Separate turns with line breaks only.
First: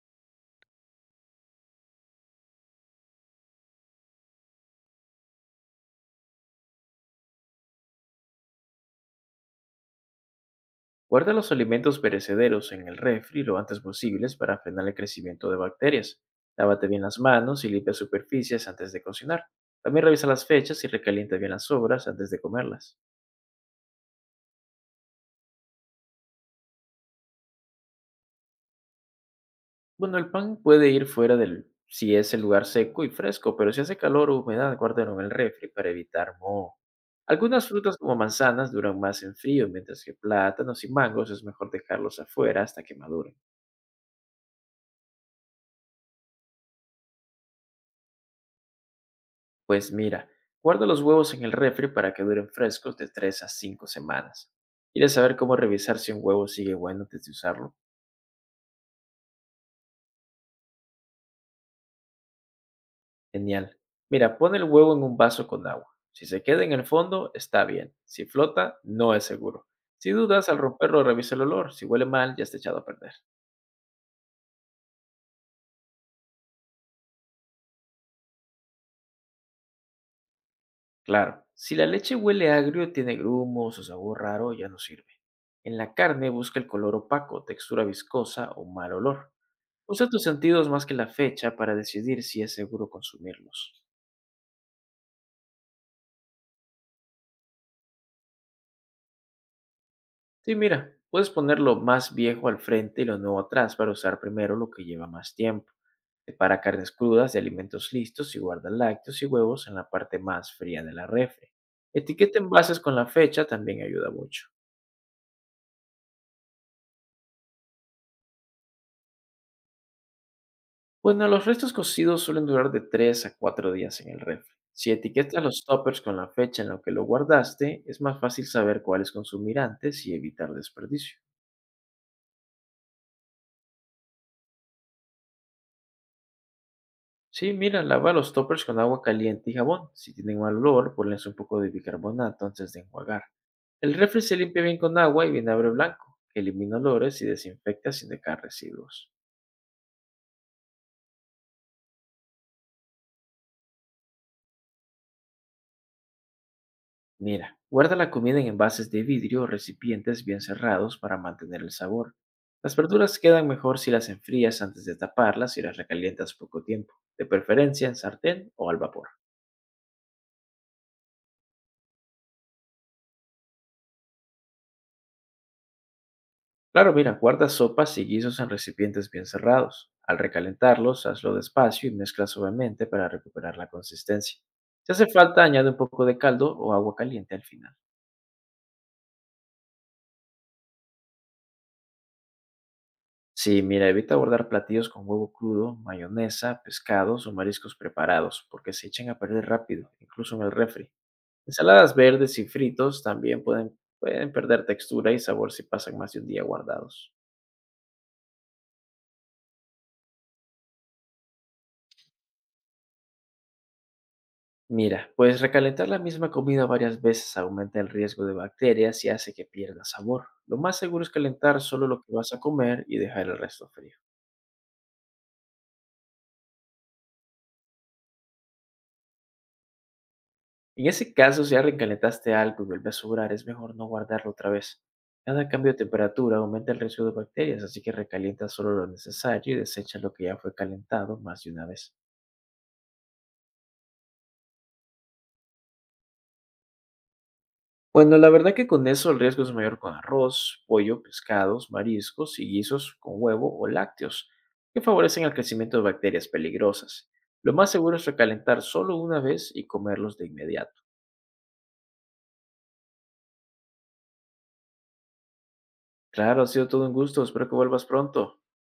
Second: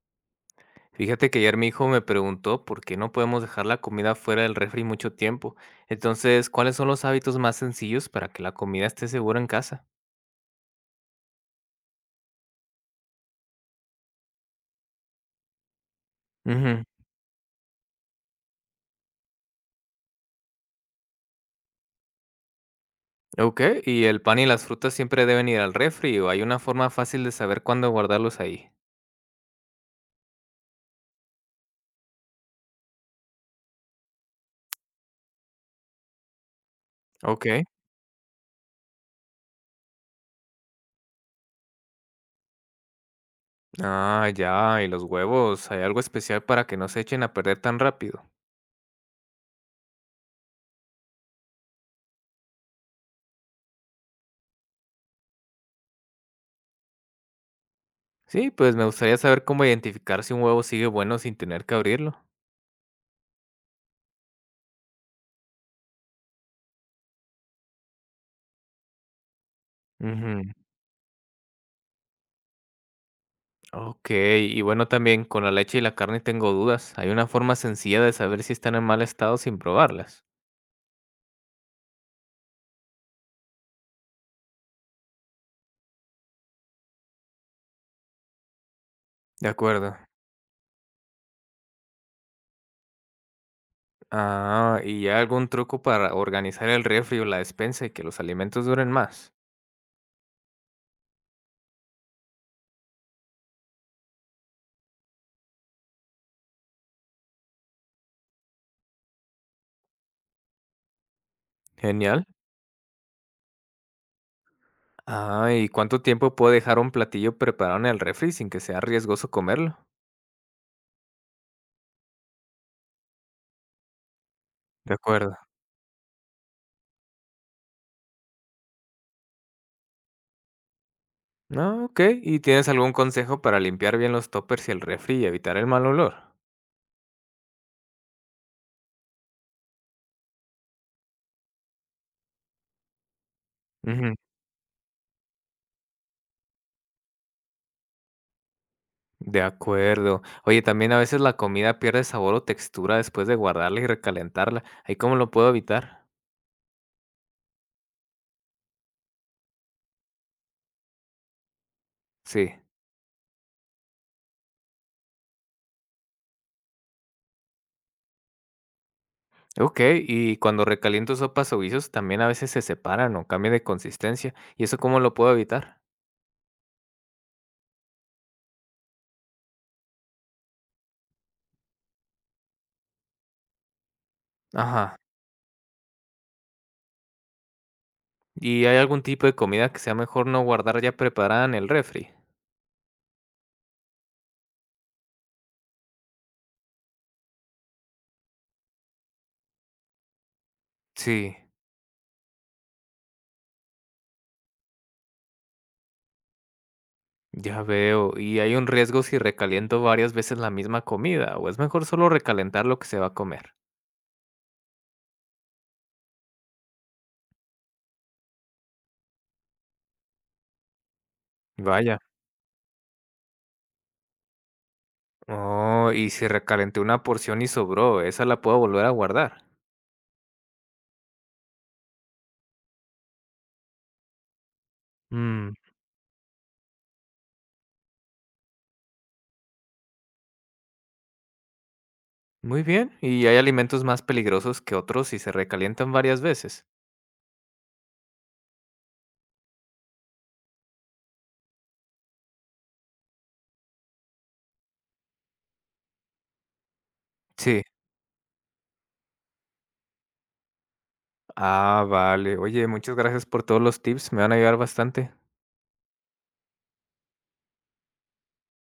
Fíjate que ayer mi hijo me preguntó por qué no podemos dejar la comida fuera del refri mucho tiempo. Entonces, ¿cuáles son los hábitos más sencillos para que la comida esté segura en casa?
Guarda los alimentos perecederos en el refri lo antes posible para frenar el crecimiento de bacterias.
Ujú.
Lávate bien las manos y limpia superficies antes de cocinar. También revisa las fechas y recalienta bien las sobras antes de comerlas.
Ok, ¿y el pan y las frutas siempre deben ir al refri o hay una forma fácil de saber cuándo guardarlos ahí?
Bueno, el pan puede ir fuera del si es el lugar seco y fresco, pero si hace calor o humedad, guárdalo en el refri para evitar moho.
Ok.
Algunas frutas como manzanas duran más en frío, mientras que plátanos y mangos es mejor dejarlos afuera hasta que maduren.
Ah, ya, ¿y los huevos? ¿Hay algo especial para que no se echen a perder tan rápido?
Pues mira, guarda los huevos en el refri para que duren frescos de 3 a 5 semanas. ¿Quieres saber cómo revisar si un huevo sigue bueno antes de usarlo?
Sí, pues me gustaría saber cómo identificar si un huevo sigue bueno sin tener que abrirlo.
Genial. Mira, pon el huevo en un vaso con agua. Si se queda en el fondo, está bien. Si flota, no es seguro. Si dudas,
Ujú.
al romperlo revisa el olor. Si huele mal, ya está echado a perder.
Ok, y bueno, también con la leche y la carne tengo dudas. Hay una forma sencilla de saber si están en mal estado sin probarlas.
Claro, si la leche huele agrio, tiene grumos o sabor raro, ya no sirve. En la carne busca el color opaco, textura viscosa o mal olor.
De acuerdo.
Usa tus sentidos más que la fecha para decidir si es seguro consumirlos.
Ah, ¿y hay algún truco para organizar el refri o la despensa y que los alimentos duren más?
Sí, mira, puedes poner lo más viejo al frente y lo nuevo atrás para usar primero lo que lleva más tiempo. Separa carnes crudas de alimentos listos y guarda lácteos y huevos en la parte más fría de la refri.
Genial.
Etiqueta envases con la fecha también ayuda mucho.
Ah, ¿y cuánto tiempo puedo dejar un platillo preparado en el refri sin que sea riesgoso comerlo?
Bueno, los restos cocidos suelen durar de 3 a 4 días en el refri. Si
De acuerdo.
etiquetas los toppers con la fecha en la que lo guardaste, es más fácil saber cuáles consumir antes y evitar desperdicio.
No, ok. ¿Y tienes algún consejo para limpiar bien los toppers y el refri y evitar el mal olor?
Sí, mira, lava los toppers con agua caliente y jabón. Si tienen mal olor, ponles un poco de bicarbonato antes de enjuagar. El refri se limpia bien con agua y vinagre blanco, que elimina olores y desinfecta sin dejar residuos.
De acuerdo. Oye, también a veces la comida pierde sabor o textura después de guardarla y recalentarla. ¿Ahí cómo lo puedo evitar?
Mira, guarda la comida en envases de vidrio o recipientes bien cerrados para mantener el sabor.
Sí.
Las verduras quedan mejor si las enfrías antes de taparlas y las recalientas poco tiempo, de preferencia en sartén o al vapor.
Ok, y cuando recaliento sopas o guisos, también a veces se separan o cambian de consistencia. ¿Y eso cómo lo puedo evitar?
Claro, mira, guarda sopas y guisos en recipientes bien cerrados. Al recalentarlos, hazlo despacio y mezcla suavemente para recuperar la consistencia. Si
Ajá.
hace falta, añade un poco de caldo o agua caliente al final.
¿Y hay algún tipo de comida que sea mejor no guardar ya preparada en el refri?
Sí, mira, evita guardar platillos con huevo crudo, mayonesa, pescados o mariscos preparados, porque se echan a perder rápido, incluso en el refri.
Sí,
Ensaladas verdes y fritos también pueden perder textura y sabor si pasan más de un día guardados.
ya veo. ¿Y hay un riesgo si recaliento varias veces la misma comida? ¿O es mejor solo recalentar lo que se va a comer?
Mira, pues recalentar la misma comida varias veces aumenta el riesgo de bacterias y hace que pierda sabor. Lo más seguro es calentar solo
Vaya.
lo que vas a comer y dejar el resto frío.
Oh, y si recalenté una porción y sobró, ¿esa la puedo volver a guardar?
En ese caso, si ya recalentaste algo y vuelve a sobrar, es mejor no guardarlo otra vez. Cada
Mm,
cambio de temperatura aumenta el riesgo de bacterias, así que recalienta solo lo necesario y desecha lo que ya fue calentado más de una vez.
muy bien. ¿Y hay alimentos más peligrosos que otros si se recalientan varias veces?
Bueno, la verdad que con eso el riesgo es mayor con arroz, pollo, pescados, mariscos y guisos con huevo o lácteos, que favorecen el crecimiento de bacterias peligrosas. Lo
Sí.
más seguro es recalentar solo una vez y comerlos de inmediato.
Ah, vale. Oye, muchas gracias por todos los tips, me van a ayudar bastante.
Claro, ha sido todo un gusto, espero que vuelvas pronto.